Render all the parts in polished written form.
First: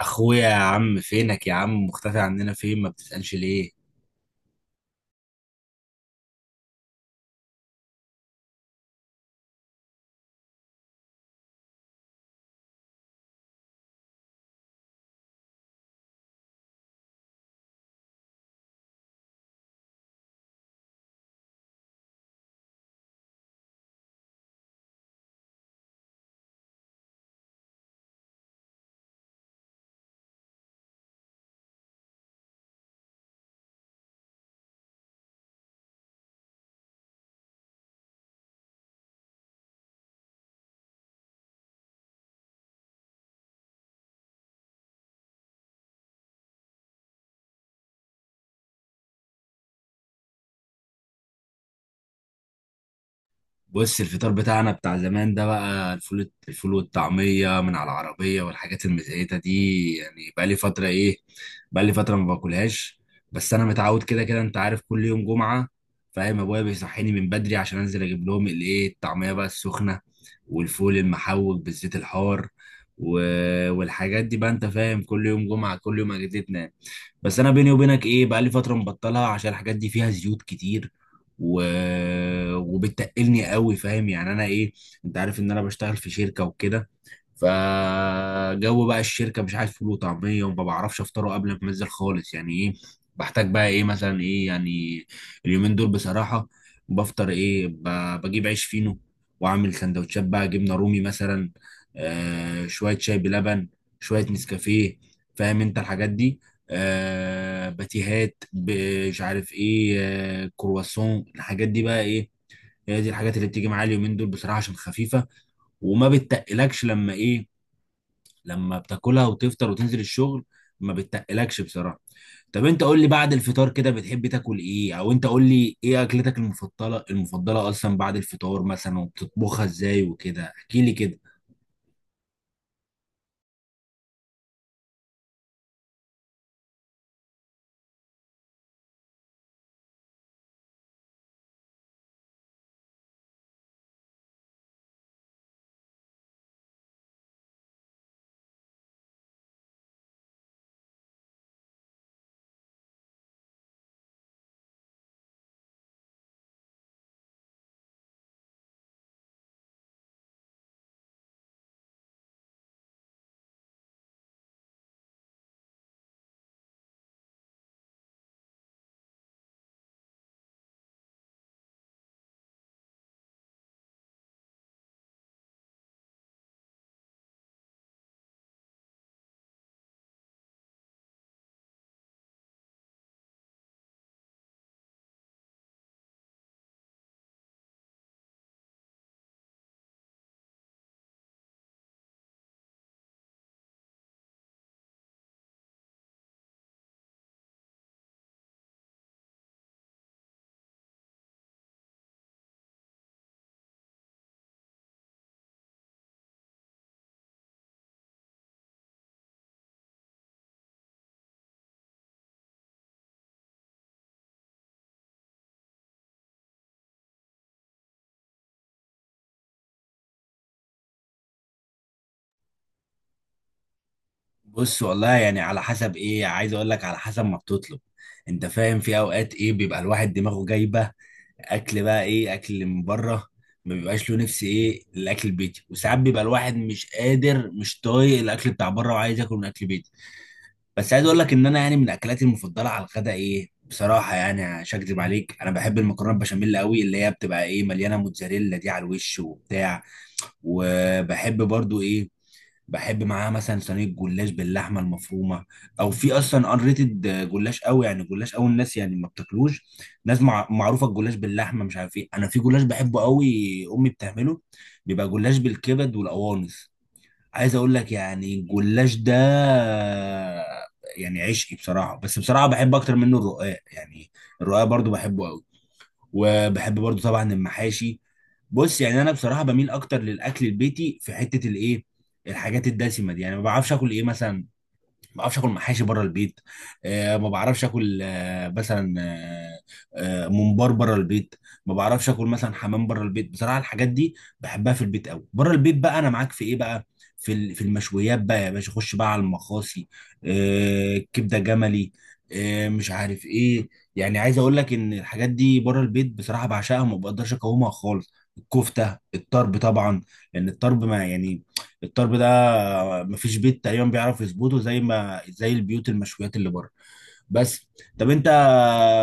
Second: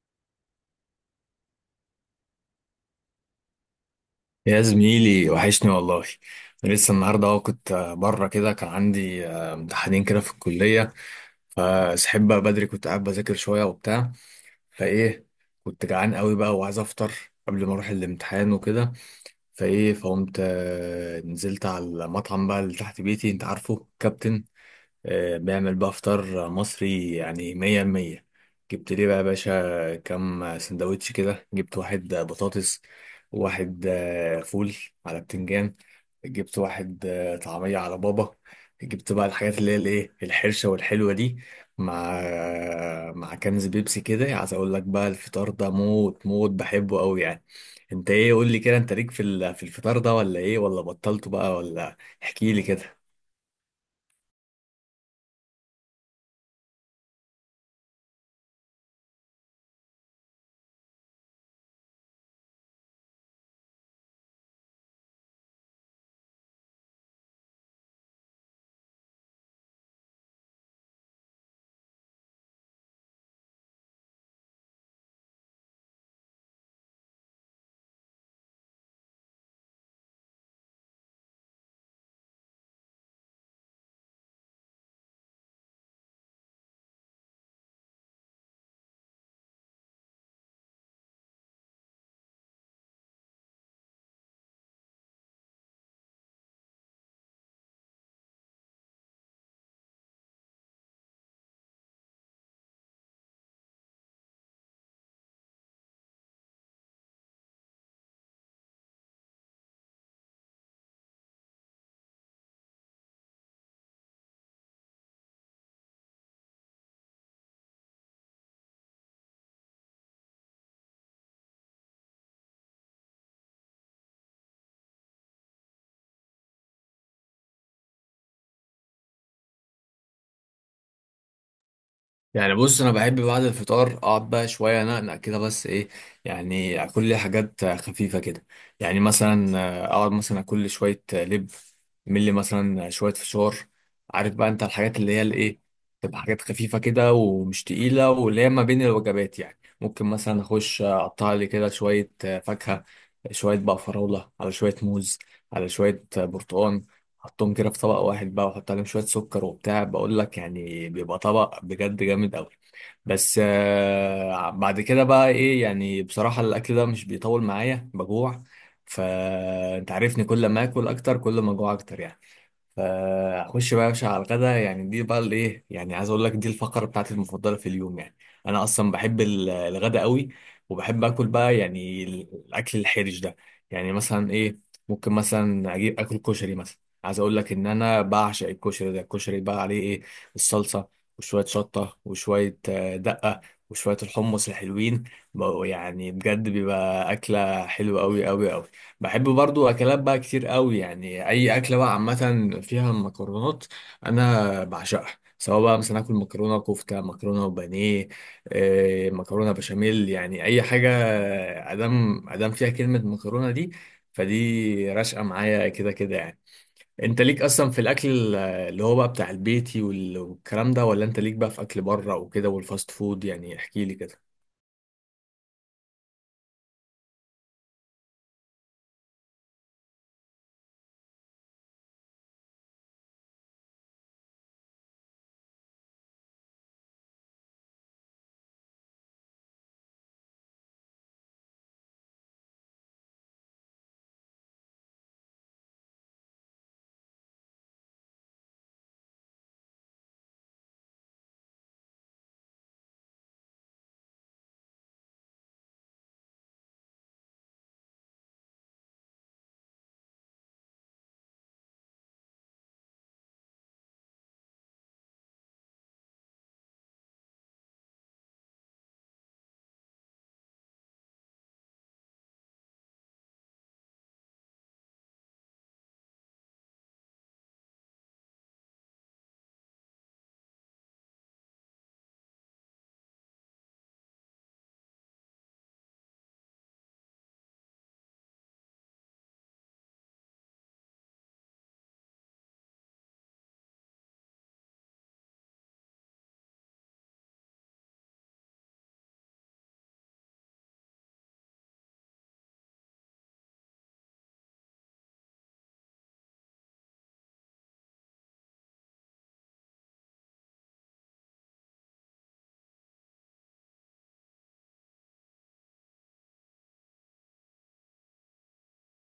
اخويا يا عم، فينك يا عم؟ مختفي عننا، فين؟ ما بتسألش ليه؟ يا زميلي وحشني والله. أنا لسه النهارده اهو كنت بره كده كان عندي امتحانين كده في الكليه. فسحب بقى بدري، كنت قاعد بذاكر شويه وبتاع. فايه، كنت جعان قوي بقى وعايز افطر قبل ما اروح الامتحان وكده. فايه، فقمت نزلت على المطعم بقى اللي تحت بيتي. انت عارفه كابتن، بيعمل بقى فطار مصري يعني مية المية. جبت ليه بقى يا باشا كام سندوتش كده، جبت واحد بطاطس، وواحد فول على بتنجان، جبت واحد طعمية على بابا، جبت بقى الحاجات اللي هي الايه، الحرشة والحلوة دي، مع مع كنز بيبسي كده. عايز اقول لك بقى الفطار ده موت موت، بحبه قوي يعني. انت ايه، قول لي كده، انت ليك في في الفطار ده ولا ايه؟ ولا بطلته بقى ولا؟ احكي لي كده. بص، الفطار بتاعنا بتاع زمان ده بقى الفول والطعمية من على العربية والحاجات المزيتة دي، يعني بقى لي فترة ايه، بقى لي فترة ما باكلهاش. بس انا متعود كده كده، انت عارف، كل يوم جمعة، فاهم؟ ابويا بيصحيني من بدري عشان انزل اجيب لهم الايه، الطعمية بقى السخنة والفول المحوج بالزيت الحار و... والحاجات دي بقى، انت فاهم، كل يوم جمعة، كل يوم اجدتنا. بس انا بيني وبينك ايه، بقى لي فترة مبطلها عشان الحاجات دي فيها زيوت كتير و... وبتقلني قوي، فاهم يعني انا ايه؟ انت عارف ان انا بشتغل في شركه وكده، فجو بقى الشركه مش عارف فول وطعميه، وما بعرفش افطره قبل ما انزل خالص، يعني ايه؟ بحتاج بقى ايه مثلا، ايه يعني، اليومين دول بصراحه بفطر ايه، بجيب عيش فينو واعمل سندوتشات بقى جبنه رومي مثلا، شويه شاي بلبن، شويه نسكافيه، فاهم انت الحاجات دي، باتيهات، مش عارف ايه، كرواسون، الحاجات دي بقى ايه. هي دي الحاجات اللي بتيجي معايا اليومين دول بصراحه، عشان خفيفه وما بتتقلكش لما ايه، لما بتاكلها وتفطر وتنزل الشغل، ما بتتقلكش بصراحه. طب انت قول لي، بعد الفطار كده بتحب تاكل ايه؟ او انت قول لي ايه اكلتك المفضله، المفضله اصلا بعد الفطار مثلا، وبتطبخها ازاي وكده، احكي لي كده. يعني بص، انا بحب بعد الفطار اقعد بقى شويه انقنق كده، بس ايه، يعني اكل لي حاجات خفيفه كده. يعني مثلا اقعد مثلا اكل لي شويه لب، اعمل لي مثلا شويه فشار. عارف بقى انت الحاجات اللي هي الايه، تبقى حاجات خفيفه كده ومش تقيله، واللي هي ما بين الوجبات يعني. ممكن مثلا اخش اقطع لي كده شويه فاكهه، شويه بقى فراوله على شويه موز على شويه برتقان، حطهم كده في طبق واحد بقى وحط عليهم شوية سكر وبتاع. بقول لك يعني بيبقى طبق بجد جامد قوي. بس آه بعد كده بقى ايه، يعني بصراحة الأكل ده مش بيطول معايا، بجوع. فأنت عارفني كل ما آكل أكتر كل ما أجوع أكتر يعني. فاخش بقى يا باشا على الغدا. يعني دي بقى الايه، يعني عايز اقول لك دي الفقره بتاعتي المفضله في اليوم يعني. انا اصلا بحب الغدا قوي، وبحب اكل بقى يعني الاكل الحرج ده. يعني مثلا ايه، ممكن مثلا اجيب اكل كشري مثلا. عايز اقول لك ان انا بعشق الكشري ده. الكشري بقى عليه ايه، الصلصه، وشويه شطه، وشويه دقه، وشويه الحمص الحلوين بقوا، يعني بجد بيبقى اكله حلوه قوي قوي قوي. بحب برضو اكلات بقى كتير قوي، يعني اي اكله بقى عامه فيها مكرونات انا بعشقها. سواء بقى مثلا اكل مكرونه كفته، مكرونه وبانيه، مكرونه بشاميل، يعني اي حاجه ادام ادام فيها كلمه مكرونه دي فدي راشقه معايا كده كده يعني. انت ليك اصلا في الاكل اللي هو بقى بتاع البيتي والكلام ده، ولا انت ليك بقى في اكل بره وكده والفاست فود؟ يعني احكي لي كده. بص والله، يعني على حسب ايه، عايز اقول لك على حسب ما بتطلب، انت فاهم، في اوقات ايه بيبقى الواحد دماغه جايبه اكل بقى ايه، اكل من بره، ما بيبقاش له نفس ايه الاكل البيتي، وساعات بيبقى الواحد مش قادر، مش طايق الاكل بتاع بره وعايز ياكل من اكل بيتي. بس عايز اقول لك ان انا يعني من اكلاتي المفضله على الغداء ايه بصراحه، يعني مش هكدب عليك، انا بحب المكرونه بشاميل قوي، اللي هي بتبقى ايه، مليانه موتزاريلا دي على الوش وبتاع. وبحب برضو ايه، بحب معاها مثلا صينيه جلاش باللحمه المفرومه. او في اصلا ان ريتد جلاش قوي، يعني جلاش قوي الناس يعني ما بتاكلوش، معروفه الجلاش باللحمه، مش عارف ايه. انا في جلاش بحبه قوي، امي بتعمله، بيبقى جلاش بالكبد والقوانص. عايز اقول لك يعني الجلاش ده يعني عشقي بصراحه، بس بصراحه بحب اكتر منه الرقاق يعني، الرقاق برضو بحبه قوي. وبحب برضو طبعا المحاشي. بص، يعني انا بصراحه بميل اكتر للاكل البيتي في حته الايه، الحاجات الدسمه دي، يعني ما بعرفش اكل ايه مثلا، ما بعرفش اكل محاشي بره البيت، ما بعرفش اكل مثلا، ممبار بره البيت، ما بعرفش اكل مثلا حمام بره البيت. بصراحه الحاجات دي بحبها في البيت قوي. بره البيت بقى انا معاك في ايه بقى، في في المشويات بقى يا باشا، خش بقى على المخاصي، كبده جملي، مش عارف ايه. يعني عايز اقول لك ان الحاجات دي بره البيت بصراحه بعشقها وما بقدرش اقاومها خالص. الكفته الطرب طبعا، لان الطرب ما يعني، الطرب ده مفيش بيت تقريبا بيعرف يظبطه، زي ما زي البيوت المشويات اللي بره. بس طب انت،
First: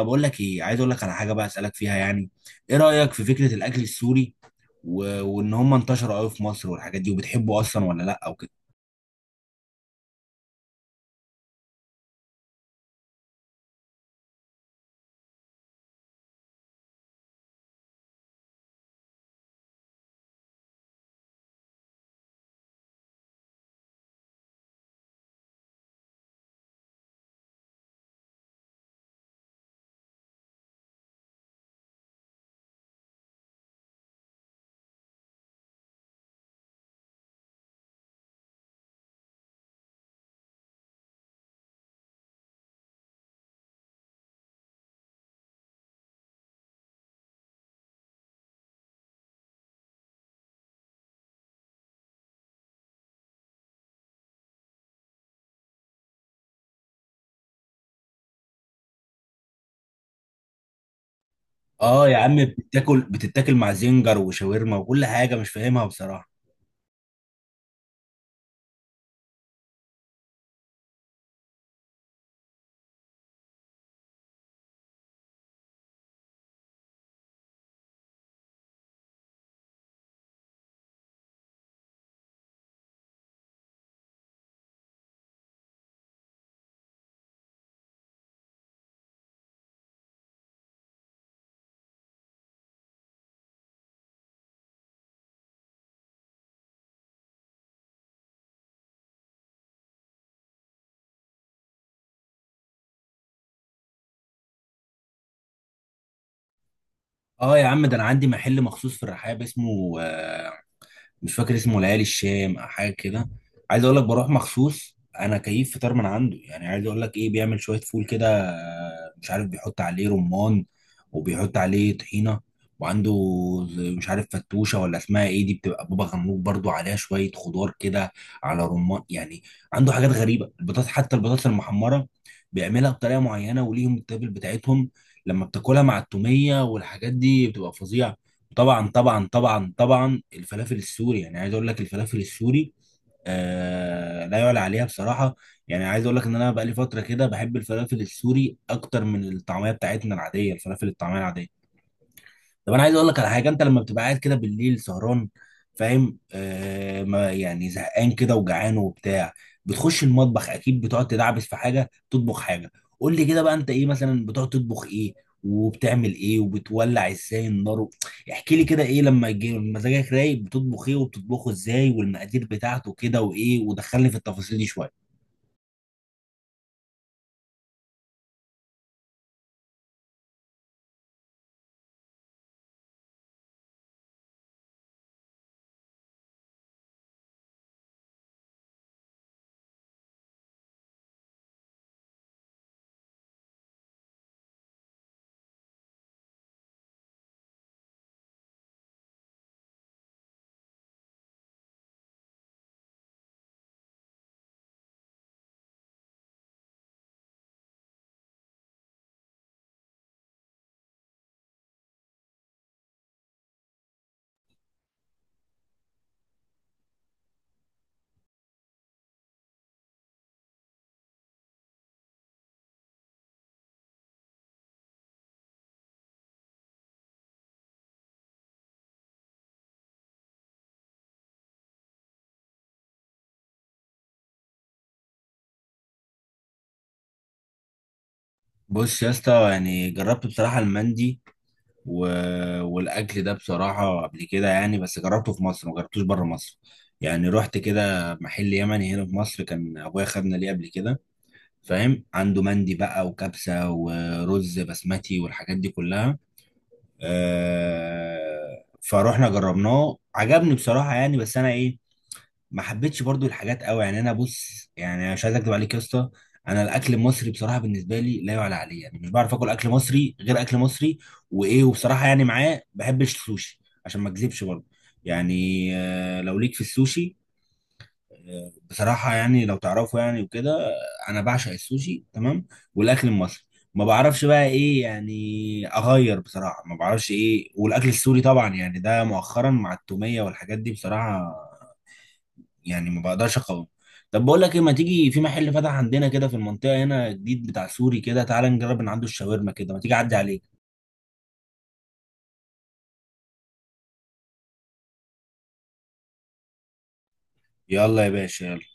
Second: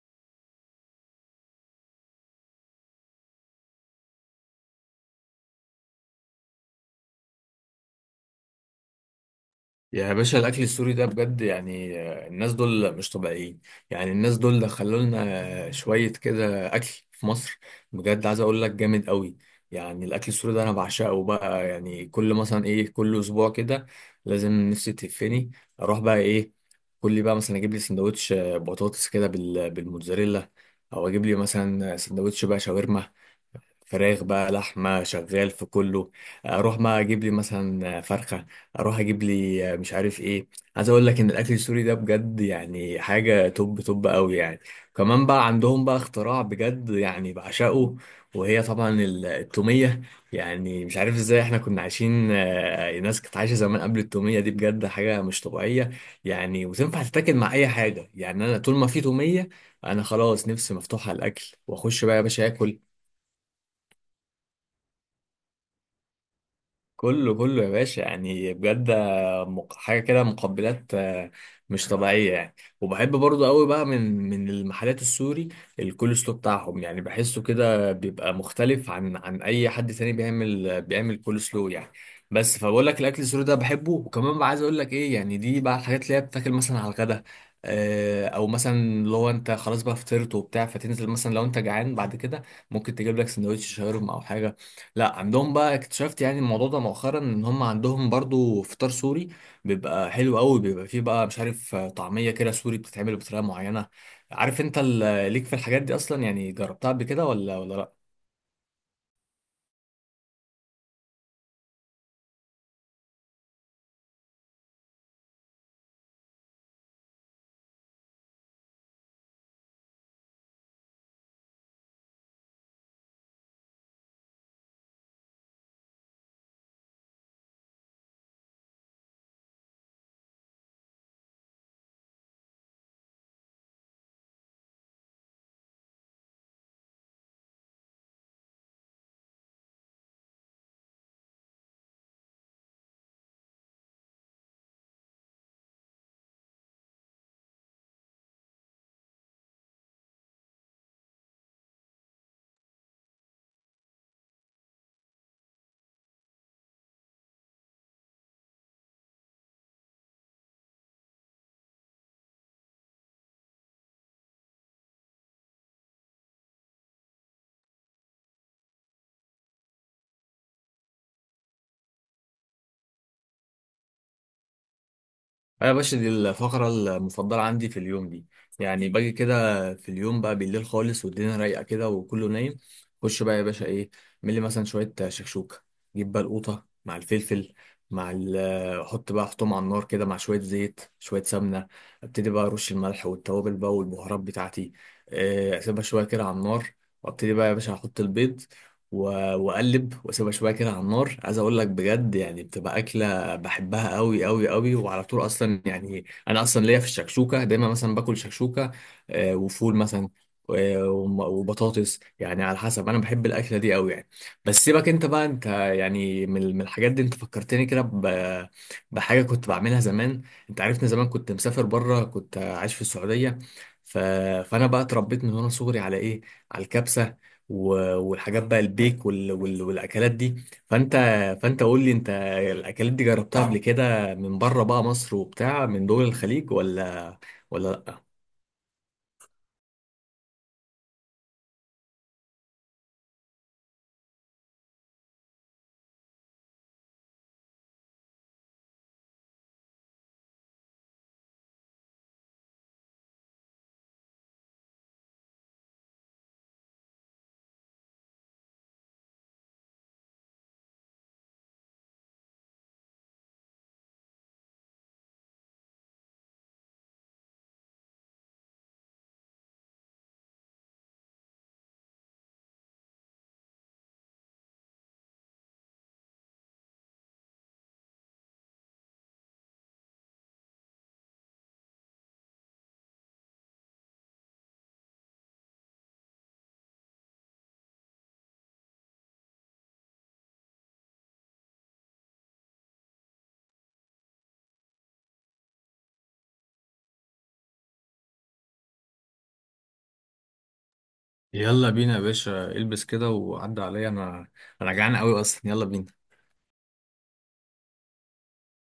بقول لك ايه، عايز اقول لك على حاجه بقى اسالك فيها يعني، ايه رايك في فكره الاكل السوري وان هم انتشروا قوي في مصر والحاجات دي، وبتحبه اصلا ولا لا او كده؟ يا باشا الاكل السوري ده بجد، يعني الناس دول مش طبيعيين. يعني الناس دول دخلوا لنا شويه كده اكل في مصر، بجد عايز اقول لك جامد قوي. يعني الاكل السوري ده انا بعشقه بقى. يعني كل مثلا ايه، كل اسبوع كده لازم نفسي تهفني، اروح بقى ايه، كل بقى مثلا اجيب لي سندوتش بطاطس كده بالموتزاريلا، او اجيب لي مثلا سندوتش بقى شاورما فراخ بقى لحمة شغال في كله، اروح بقى اجيب لي مثلا فرخة، اروح اجيب لي مش عارف ايه. عايز اقول لك ان الاكل السوري ده بجد يعني حاجة توب توب قوي يعني. كمان بقى عندهم بقى اختراع بجد يعني بعشقه، وهي طبعا التومية. يعني مش عارف ازاي احنا كنا عايشين، الناس كانت عايشة زمان قبل التومية دي، بجد حاجة مش طبيعية يعني. وتنفع تتاكل مع اي حاجة يعني. انا طول ما في تومية انا خلاص نفسي مفتوحة على الاكل، واخش اه بقى يا يا عم، باشا اكل. بتاكل بتتاكل مع زنجر وشاورما وكل حاجه، مش فاهمها بصراحه. كله كله يا باشا يعني بجد، حاجه كده مقبلات، مش طبيعيه يعني. وبحب برضو قوي بقى من المحلات السوري الكول سلو بتاعهم. يعني بحسه كده بيبقى مختلف عن اي حد تاني بيعمل كول سلو يعني. بس فبقول لك الاكل السوري ده بحبه. وكمان بقى عايز اقول لك ايه، يعني دي بقى الحاجات اللي هي بتاكل مثلا على الغدا، او مثلا لو انت خلاص بقى فطرت وبتاع فتنزل مثلا لو انت جعان بعد كده، ممكن تجيب لك سندوتش شاورما او حاجه. لا عندهم بقى اكتشفت يعني الموضوع ده مؤخرا ان هم عندهم برضو فطار سوري، بيبقى حلو قوي، بيبقى فيه بقى مش عارف طعمية كده سوري بتتعمل بطريقة معينة. عارف انت ليك في الحاجات دي اصلا، يعني جربتها قبل كده اه ولا يا عم، ده انا لا؟ عندي محل مخصوص في الرحاب، اسمه مش فاكر اسمه، ليالي الشام او حاجه كده. عايز اقول لك بروح مخصوص انا كيف فطار من عنده، يعني عايز اقول لك ايه، بيعمل شويه فول كده، مش عارف، بيحط عليه رمان وبيحط عليه طحينه، وعنده مش عارف، فتوشه ولا اسمها ايه دي، بتبقى بابا غنوج برضو عليها شويه خضار كده على رمان يعني. عنده حاجات غريبه، البطاطس، حتى البطاطس المحمره بيعملها بطريقه معينه، وليهم التابل بتاعتهم، لما بتاكلها مع التوميه والحاجات دي بتبقى فظيعه. طبعا طبعا طبعا طبعا، الفلافل السوري، يعني عايز اقول لك الفلافل السوري، آه لا يعلى عليها بصراحه. يعني عايز اقول لك ان انا بقالي فتره كده بحب الفلافل السوري اكتر من الطعميه بتاعتنا العاديه، الفلافل الطعميه العاديه. طب انا عايز اقول لك على حاجه، انت لما بتبقى قاعد كده بالليل سهران، فاهم، آه ما يعني زهقان كده وجعان وبتاع، بتخش المطبخ اكيد بتقعد تدعبس في حاجه، تطبخ حاجه. قول لي كده بقى، انت ايه مثلا بتقعد تطبخ ايه؟ وبتعمل ايه؟ وبتولع ازاي النار احكي لي كده، ايه لما يجي مزاجك رايق بتطبخ ايه، وبتطبخه ازاي، والمقادير بتاعته كده وايه؟ ودخلني في التفاصيل دي شويه. انا يا باشا دي الفقره المفضله عندي في اليوم دي. يعني باجي كده في اليوم بقى بالليل خالص والدنيا رايقه كده وكله نايم، خش بقى يا باشا ايه، ملي مثلا شويه شكشوكه. جيب بقى القوطه مع الفلفل، مع ال حط بقى احطهم على النار كده مع شويه زيت شويه سمنه. ابتدي بقى ارش الملح والتوابل بقى والبهارات بتاعتي. اسيبها شويه كده على النار، وابتدي بقى يا باشا احط البيض و- واقلب، واسيبها شويه كده على النار. عايز اقول لك بجد يعني بتبقى اكله بحبها قوي قوي قوي، وعلى طول اصلا. يعني انا اصلا ليا في الشكشوكه دايما، مثلا باكل شكشوكه وفول مثلا، وبطاطس، يعني على حسب. انا بحب الاكله دي قوي يعني. بس سيبك انت بقى، انت يعني من الحاجات دي انت فكرتني كده بحاجه كنت بعملها زمان. انت عارفني زمان كنت مسافر بره، كنت عايش في السعوديه، ف... فانا بقى اتربيت من وانا صغري على ايه، على الكبسه، والحاجات بقى البيك والاكلات دي. فانت فانت قول لي انت، الاكلات دي جربتها قبل كده من بره بقى مصر وبتاع من دول الخليج ولا لا؟ بص يا اسطى، يعني جربت بصراحه المندي و... والاكل ده بصراحه قبل كده يعني، بس جربته في مصر، ما جربتوش بره مصر. يعني رحت كده محل يمني هنا في مصر، كان ابويا خدنا ليه قبل كده، فاهم، عنده مندي بقى وكبسه ورز بسمتي والحاجات دي كلها. فروحنا جربناه، عجبني بصراحه يعني، بس انا ايه، ما حبيتش برضو الحاجات قوي. يعني انا بص، يعني مش عايز اكدب عليك يا اسطى، انا الاكل المصري بصراحه بالنسبه لي لا يعلى عليه، يعني مش بعرف اكل اكل مصري غير اكل مصري. وايه، وبصراحه يعني معاه بحبش السوشي، عشان ما اكذبش برضو يعني، لو ليك في السوشي بصراحه يعني لو تعرفه يعني وكده، انا بعشق السوشي تمام. والاكل المصري ما بعرفش بقى ايه يعني اغير بصراحه، ما بعرفش ايه، والاكل السوري طبعا يعني ده مؤخرا مع التوميه والحاجات دي، بصراحه يعني ما بقدرش اقاوم. طب بقول لك ايه، ما تيجي، في محل فتح عندنا كده في المنطقه هنا جديد بتاع سوري كده، تعالى نجرب من عنده الشاورما كده، ما تيجي اعدي عليك. يلا بينا يا باشا، البس كده وعدى عليا انا. انا جعان قوي اصلا، يلا بينا. يلا يا باشا.